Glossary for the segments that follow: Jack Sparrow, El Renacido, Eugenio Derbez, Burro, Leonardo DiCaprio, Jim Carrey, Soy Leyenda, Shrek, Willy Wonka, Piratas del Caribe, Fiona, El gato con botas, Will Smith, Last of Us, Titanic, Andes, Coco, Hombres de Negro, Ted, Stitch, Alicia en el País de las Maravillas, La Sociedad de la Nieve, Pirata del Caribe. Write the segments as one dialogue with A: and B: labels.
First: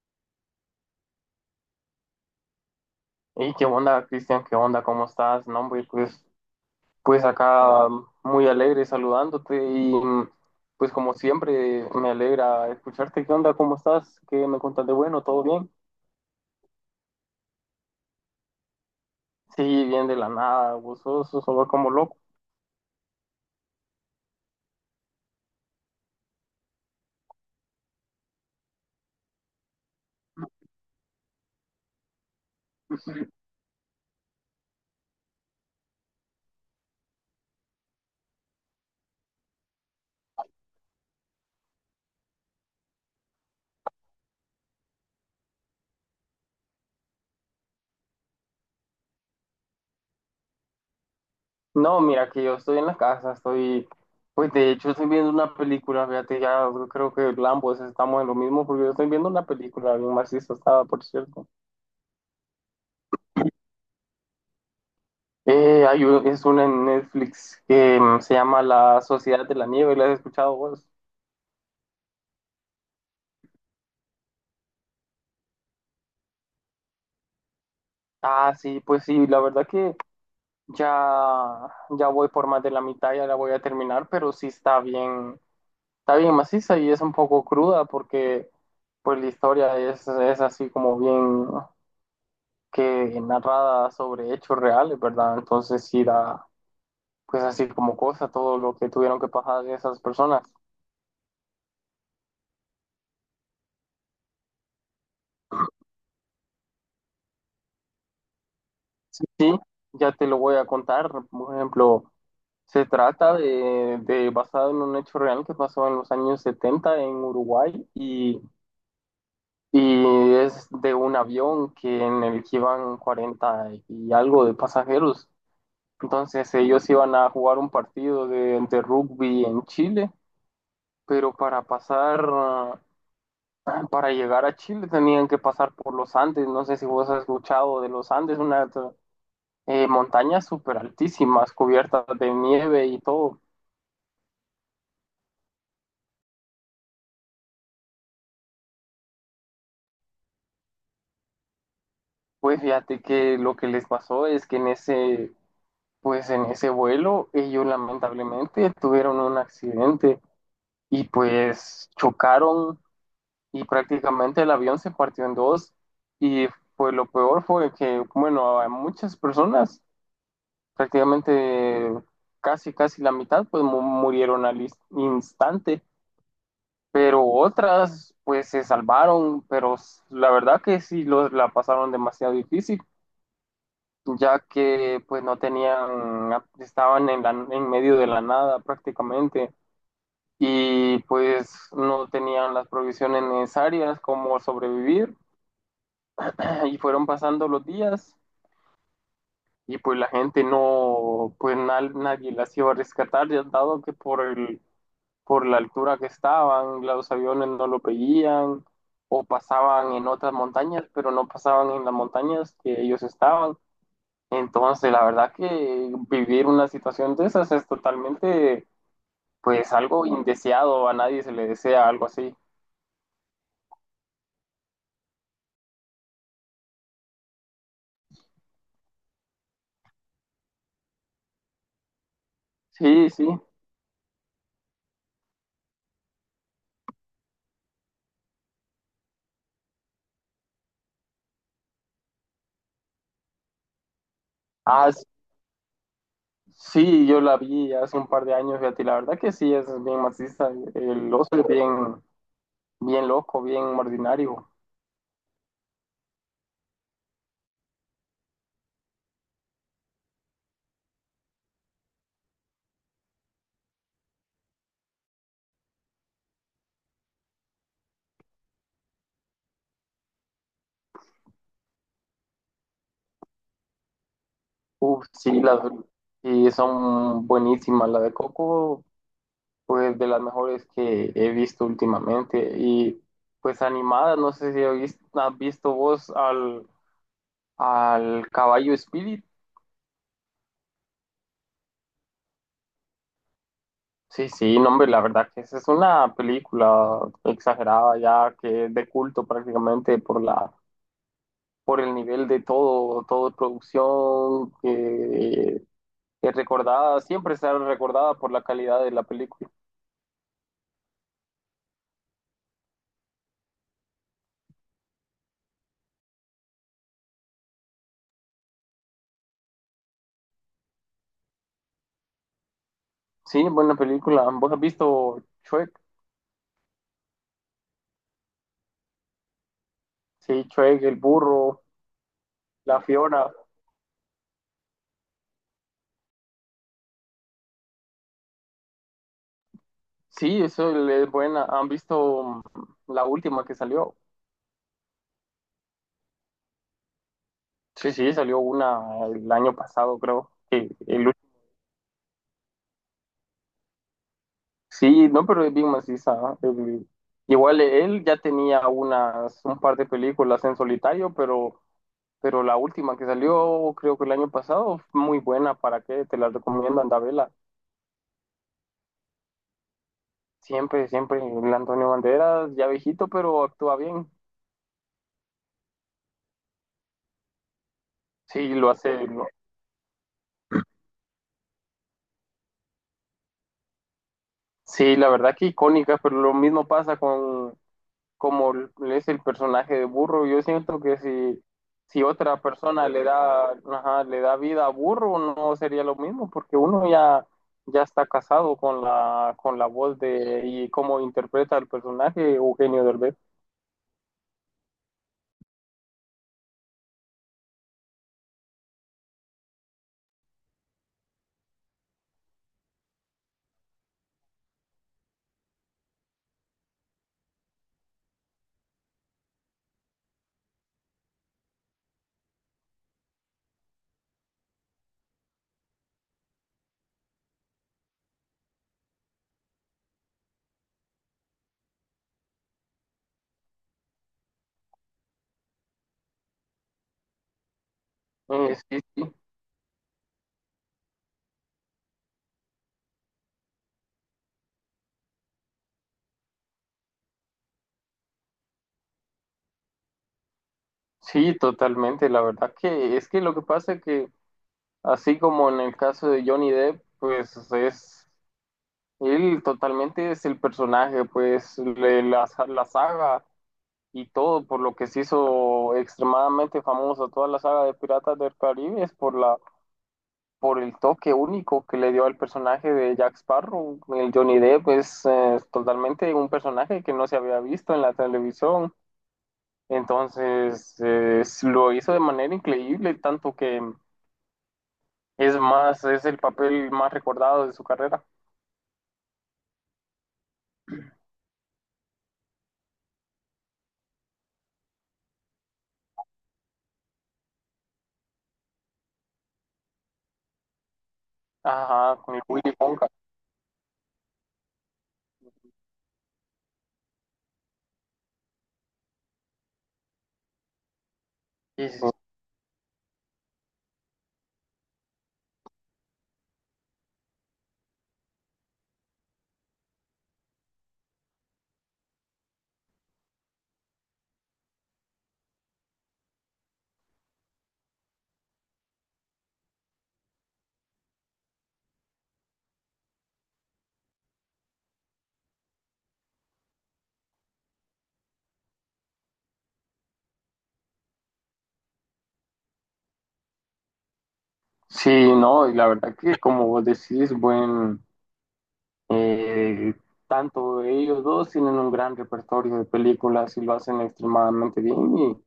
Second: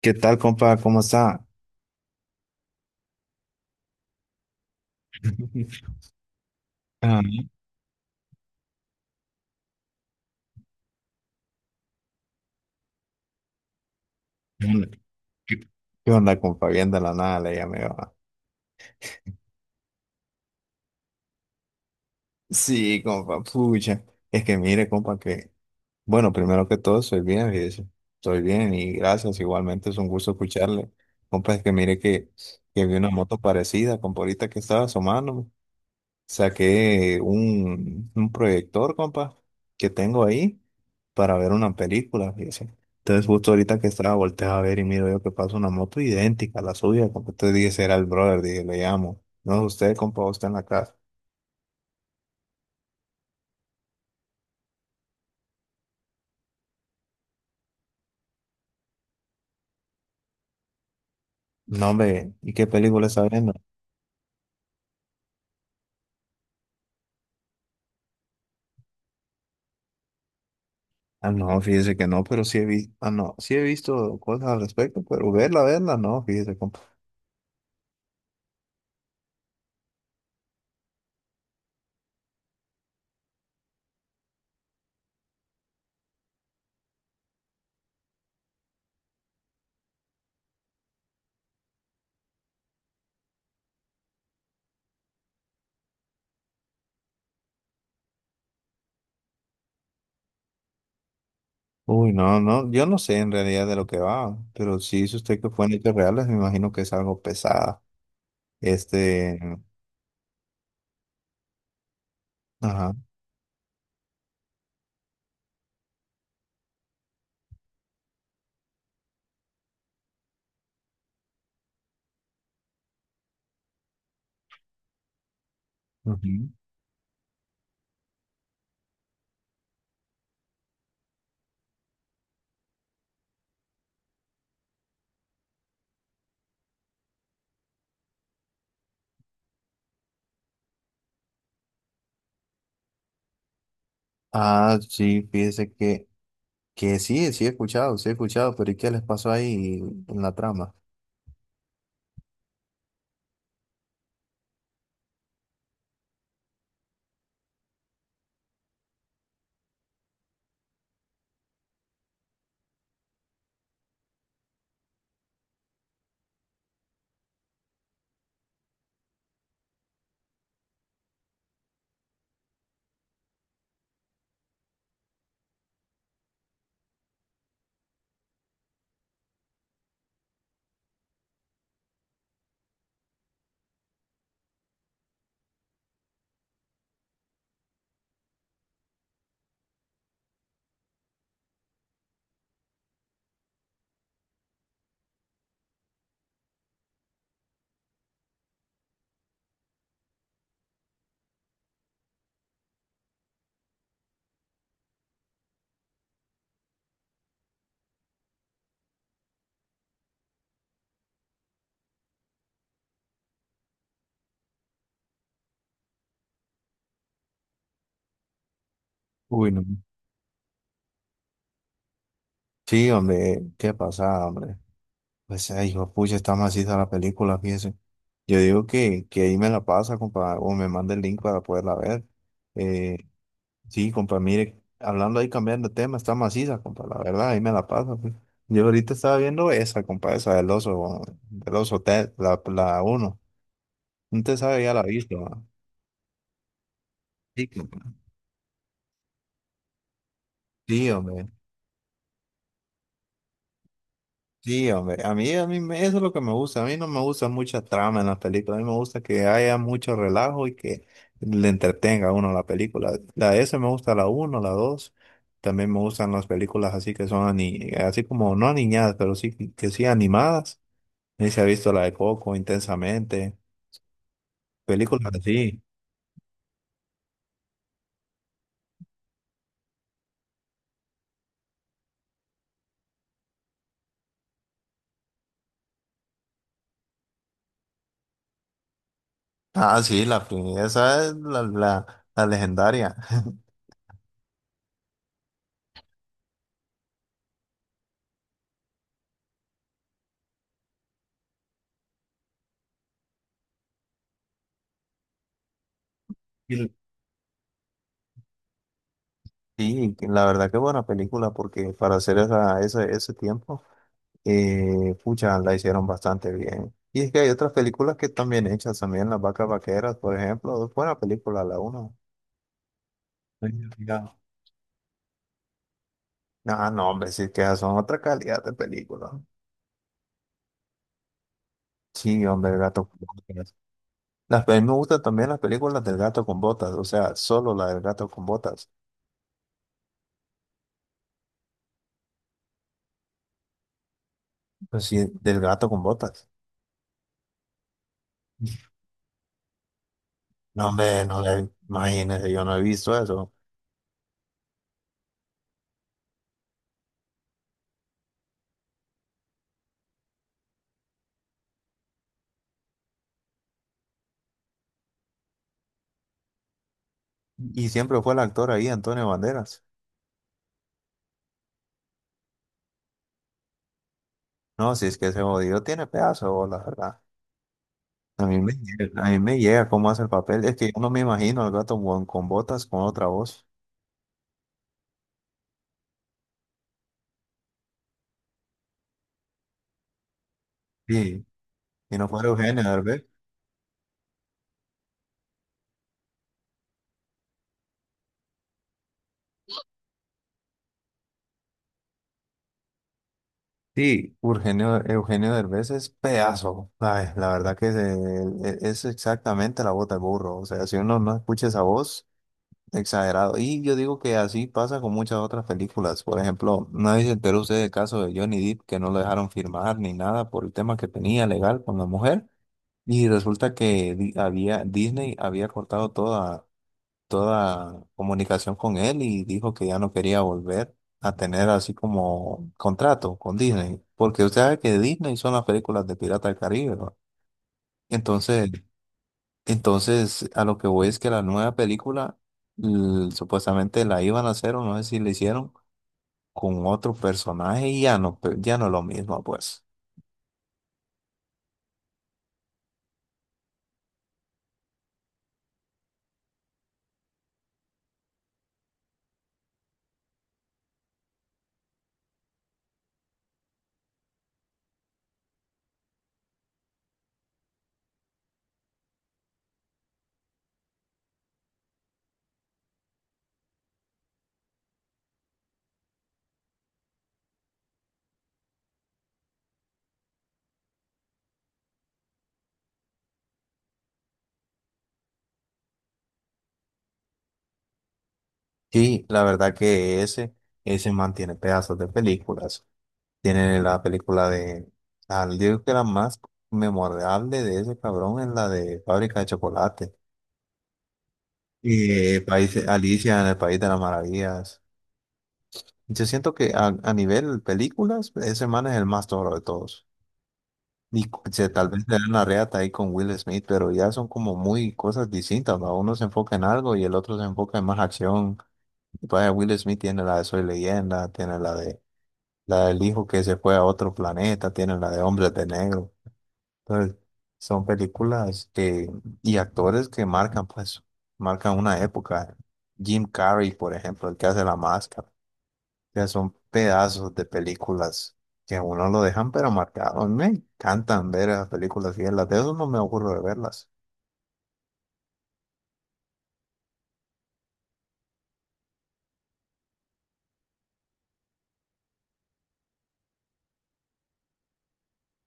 A: ¿Qué tal, compa? ¿Cómo está?
B: Hey, ¿qué onda, Cristian? ¿Qué onda? ¿Cómo estás? No, hombre, pues,
A: Ah,
B: pues acá muy alegre saludándote y pues como siempre me alegra escucharte. ¿Qué onda? ¿Cómo estás? ¿Qué me
A: ¿Qué
B: contas
A: onda,
B: de bueno? ¿Todo
A: ¿Qué-
B: bien?
A: qué onda, compa? Bien, de la nada le llamé, va.
B: Sí, bien de la nada, gozoso, solo como loco.
A: Sí, compa, pucha. Es que mire, compa, que... Bueno, primero que todo, estoy bien, fíjese. Estoy bien, y gracias. Igualmente es un gusto escucharle. Compa, es que mire que vi una moto parecida, compa, ahorita que estaba asomando. Saqué un proyector, compa, que tengo ahí para ver una película, fíjese. Entonces, justo ahorita que estaba, volteé a ver y miro yo que pasa una moto idéntica a la suya, compa. Entonces dije, será el brother, dije, le llamo. No, usted, compa, ¿usted está en la casa?
B: No, mira que yo estoy en la casa, pues de hecho estoy viendo una película, fíjate, ya creo que ambos estamos en lo mismo porque yo estoy viendo una película bien macizo, estaba, por cierto.
A: No, hombre, ¿y qué película está viendo?
B: Es una en Netflix que se llama La Sociedad de la Nieve, ¿la has escuchado vos?
A: Ah, no, fíjese que no, pero sí he visto, ah, no, sí he visto cosas al respecto, pero verla, verla, no, fíjese, compa.
B: Ah, sí, pues sí, la verdad que ya voy por más de la mitad, ya la voy a terminar, pero sí está bien maciza y es un poco cruda porque pues la historia es así como bien que narrada sobre hechos reales, ¿verdad? Entonces sí da pues así como cosa todo lo que tuvieron que pasar esas personas.
A: Uy, no, no, yo no sé en realidad de lo que va, pero sí, si dice usted que fue en hechos reales, me imagino que es algo pesado.
B: Sí,
A: Este,
B: sí, ya te lo voy a contar, por ejemplo. Se
A: ajá.
B: trata de basado en un hecho real que pasó en los años 70 en Uruguay y es de un avión que en el que iban 40 y algo de pasajeros.
A: Ujú.
B: Entonces ellos iban a jugar un partido de rugby en Chile, pero para llegar a Chile tenían que pasar por los Andes. No sé si vos has escuchado de los Andes, unas montañas súper altísimas, cubiertas de nieve y todo.
A: Ah, sí, fíjese que sí, sí he escuchado, pero ¿y qué les pasó ahí en la trama?
B: Pues fíjate que lo que les pasó es que pues en ese vuelo ellos lamentablemente tuvieron un accidente y pues chocaron y prácticamente el avión se partió en dos y pues lo peor fue que, bueno, a muchas personas, prácticamente casi, casi la mitad, pues murieron al instante, pero otras pues se salvaron, pero la verdad que sí la pasaron demasiado difícil. Ya que pues no tenían, estaban en medio de la nada prácticamente y pues no tenían las provisiones necesarias como sobrevivir y fueron pasando los días y pues la gente no, pues nadie las iba a rescatar, ya dado que por la altura que estaban, los aviones no lo veían o pasaban en otras montañas, pero no pasaban en las montañas que ellos estaban. Entonces, la verdad que vivir una situación de esas es totalmente,
A: Uy, no.
B: pues, algo indeseado, a nadie se le desea algo así.
A: Sí, hombre, ¿qué pasa, hombre? Pues, ay, hijo, pucha, está maciza la película, fíjese. Yo digo que ahí me la pasa, compa, o me manda el link para poderla ver. Eh,
B: Sí, sí.
A: sí, compa, mire, hablando ahí, cambiando de tema, está maciza, compa, la verdad, ahí me la pasa, pues. Yo ahorita estaba viendo esa, compa, esa del oso, Ted, la uno. No te sabe ya la
B: Ah,
A: vista, va.
B: sí, yo la
A: Sí,
B: vi
A: compa.
B: hace un par de años, fíjate, y la verdad que sí, es bien marxista.
A: Sí,
B: El
A: hombre.
B: oso es bien, bien loco, bien ordinario.
A: Sí, hombre. A mí, eso es lo que me gusta. A mí no me gusta mucha trama en las películas. A mí me gusta que haya mucho relajo y que le entretenga a uno la película. La S me gusta la uno, la dos. También me gustan las películas así que son así como no aniñadas, pero sí que sí animadas. Ahí se ha visto la de Coco, Intensamente.
B: Uf,
A: Películas
B: sí,
A: así.
B: y son buenísimas. La de Coco, pues, de las mejores que he visto últimamente. Y, pues, animada, no sé si has visto vos al caballo Spirit.
A: Ah, sí, la, esa es la, la legendaria.
B: Sí, sí, no, hombre, la verdad que esa es una película exagerada ya que es de culto prácticamente por el nivel de todo de producción que es
A: Y
B: recordada, siempre será recordada por la calidad de la película.
A: Sí, que la verdad que buena película porque para hacer esa, ese tiempo, pucha, la hicieron bastante bien. Y es que hay otras películas que están bien hechas también, Las Vacas Vaqueras, por ejemplo, buena película la uno.
B: Sí,
A: Ahí me…
B: buena película. ¿Vos has visto Shrek?
A: Ah, no, hombre, sí que esas son otra calidad de película.
B: Sí, Shrek, el burro,
A: Sí, hombre, el
B: la
A: gato con
B: Fiona.
A: botas. Me gustan también las películas del gato con botas, o sea, solo la del gato con botas.
B: Sí, eso es buena. ¿Han visto la última que salió?
A: Pues sí, del gato con botas.
B: Sí, sí, salió una el año pasado, creo.
A: No, hombre, no le, imagínese, yo no he visto eso.
B: Sí, no, pero es bien maciza, ¿no? Igual él ya tenía un par de películas en solitario, pero la última que salió, creo que el año pasado, fue muy buena. ¿Para qué? Te la recomiendo, anda, vela.
A: Y siempre fue el actor ahí, Antonio Banderas.
B: Siempre, siempre, el Antonio Banderas, ya viejito, pero actúa bien.
A: No, si es que ese jodido tiene pedazo de bola, ¿verdad? A mí
B: Sí,
A: me
B: lo hace.
A: llega, a mí
B: lo-
A: me llega cómo hace el papel. Es que yo no me imagino al gato con botas, con otra voz.
B: sí, la verdad que icónica, pero lo mismo pasa como es el personaje de Burro. Yo siento que
A: Sí,
B: si,
A: y
B: si
A: no fuera
B: otra
A: Eugenio
B: persona
A: Derbez.
B: ajá, le da vida a Burro, no sería lo mismo, porque uno ya está casado con la voz de y cómo interpreta el personaje Eugenio Derbez.
A: Sí, Eugenio, Eugenio Derbez es pedazo. Ay, la verdad que es, es exactamente la bota del burro. O sea, si uno no escucha esa voz… Exagerado. Y yo digo que así pasa con muchas otras películas. Por ejemplo, ¿no se enteró usted el caso de Johnny Depp, que no lo dejaron firmar ni nada por el tema que tenía legal con la mujer? Y resulta que había, Disney había cortado toda, toda comunicación con él, y dijo que ya no quería volver a tener así como contrato con Disney. Porque usted sabe que Disney son las películas de Pirata del Caribe, ¿no? Entonces,
B: Sí, sí,
A: entonces, a lo que voy es que la nueva película supuestamente la iban a hacer, o no sé si la hicieron, con otro personaje, y ya no, ya no es lo mismo, pues.
B: sí, totalmente. La verdad que es que lo que pasa es que, así como en el caso de Johnny Depp, pues él totalmente es el personaje, pues la saga y todo por lo que se hizo extremadamente famosa toda la saga de Piratas del Caribe es por el toque único que le dio al personaje de Jack Sparrow. El Johnny Depp es totalmente un personaje que no se había visto en la televisión. Entonces lo hizo de manera increíble, tanto que es más, es el papel más recordado de su carrera.
A: Sí, la verdad que ese mantiene pedazos de películas. Tiene la película de, al digo que la más memorable de ese cabrón es la de Fábrica de Chocolate.
B: Ajá, con el Willy Wonka.
A: Alicia en el País de las Maravillas. Yo siento que a nivel películas, ese man es el más toro de todos. Y tal
B: Sí, sí.
A: vez le dan la reata ahí con Will Smith, pero ya son como muy cosas distintas, ¿va? Uno se enfoca en algo y el otro se enfoca en más acción. Y pues, Will Smith tiene la de Soy Leyenda, tiene la de la del hijo que se fue a otro planeta, tiene la de Hombres de Negro. Entonces, son películas que, y actores que marcan, pues, marcan una época. Jim Carrey, por ejemplo, el que hace La Máscara, sea, son pedazos de películas que a uno lo dejan pero marcado. A mí me encantan ver las películas y las de eso no me ocurre de verlas.
B: Sí, no, y la verdad que como vos decís, Eh, tanto ellos dos tienen un gran repertorio de películas y lo hacen extremadamente bien y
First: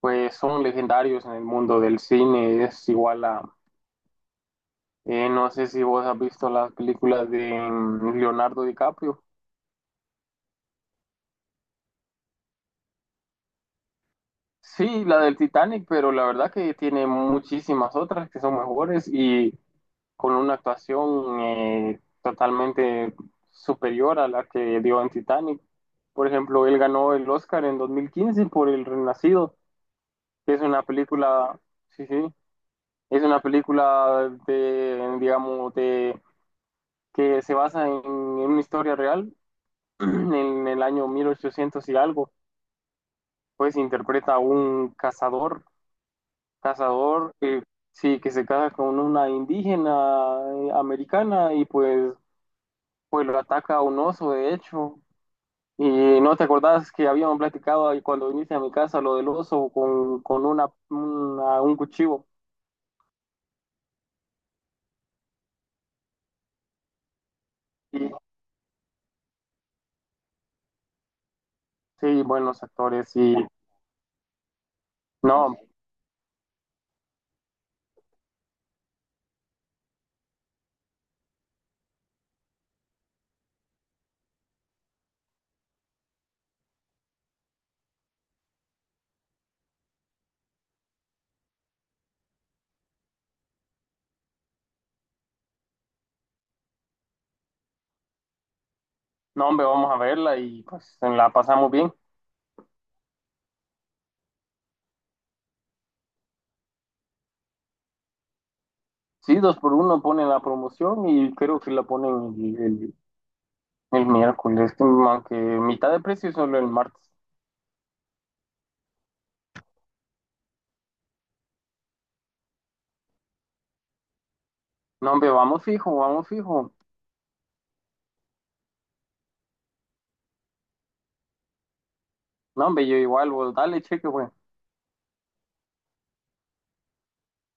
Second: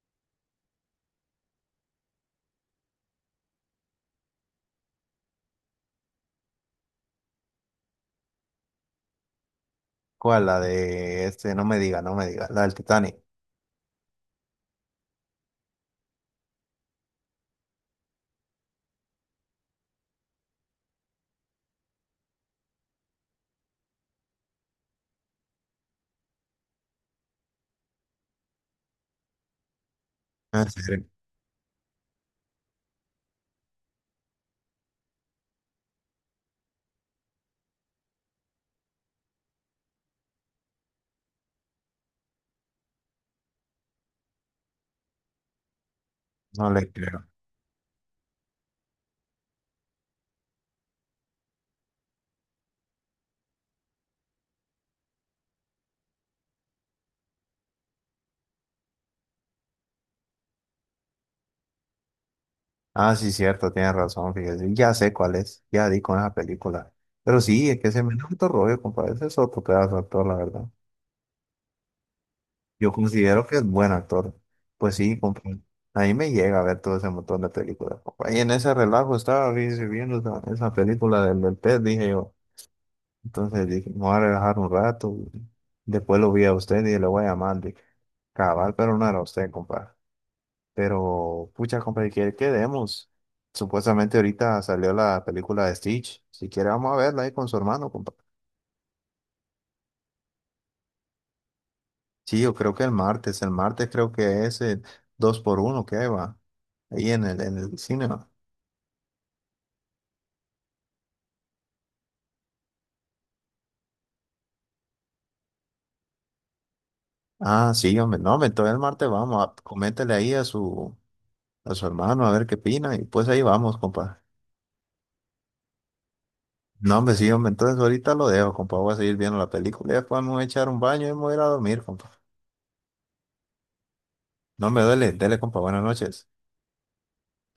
B: pues son legendarios en el mundo del cine. Es igual no sé si vos has visto las películas de Leonardo DiCaprio.
A: ¿Cuál? La de este, no me diga, no me diga, la del Titanic.
B: Sí, la del Titanic, pero la verdad que tiene muchísimas otras que son mejores y con una actuación totalmente superior a la que dio en Titanic. Por ejemplo, él ganó el Oscar en 2015 por El Renacido. Es
A: ¿En
B: una
A: serio?
B: película, sí, sí, es una película de, digamos, que se basa en una historia real, en el año 1800 y algo, pues interpreta a un cazador,
A: No le creo.
B: cazador, eh, sí, que se casa con una indígena americana y pues lo ataca un oso, de hecho. Y no te acordás que habíamos platicado ahí cuando viniste a mi casa lo del oso con un cuchillo.
A: Ah, sí, cierto, tienes razón, fíjese. Ya sé cuál es, ya di con esa película. Pero sí, es que
B: Y
A: se me da otro rollo, compadre. Ese es otro pedazo de actor, la verdad.
B: sí, buenos
A: Yo
B: actores. Y
A: considero que es buen actor. Pues sí, compa,
B: No,
A: ahí me llega a ver todo ese montón de películas, compa. Y en ese relajo estaba viendo esa, esa película del, del pez, dije yo. Entonces dije, me voy a relajar un rato. Después lo vi a usted y le voy a llamar. Dije, cabal, pero no era usted, compa. Pero, pucha, compa, que quedemos? Supuestamente ahorita salió la película de Stitch. Si quiere, vamos a verla ahí con su hermano, compa.
B: no, hombre, vamos a verla y pues la pasamos bien.
A: Sí, yo creo que el martes creo que es el 2 por uno que va ahí en el cine, va.
B: Sí, dos por uno ponen la promoción y creo que la ponen el miércoles, que, aunque mitad de precio solo el martes.
A: Ah, sí, hombre, no, hombre, entonces el martes vamos, a, coméntele ahí a su hermano a ver qué opina, y pues ahí vamos, compa.
B: No, hombre, vamos fijo, vamos fijo.
A: No, hombre, sí, hombre, entonces ahorita lo dejo, compa, voy a seguir viendo la película y después me voy a echar un baño y me voy a ir a dormir, compa.
B: No, hombre, yo igual, vos dale cheque, güey.
A: No, hombre, dele, dele, compa, buenas noches.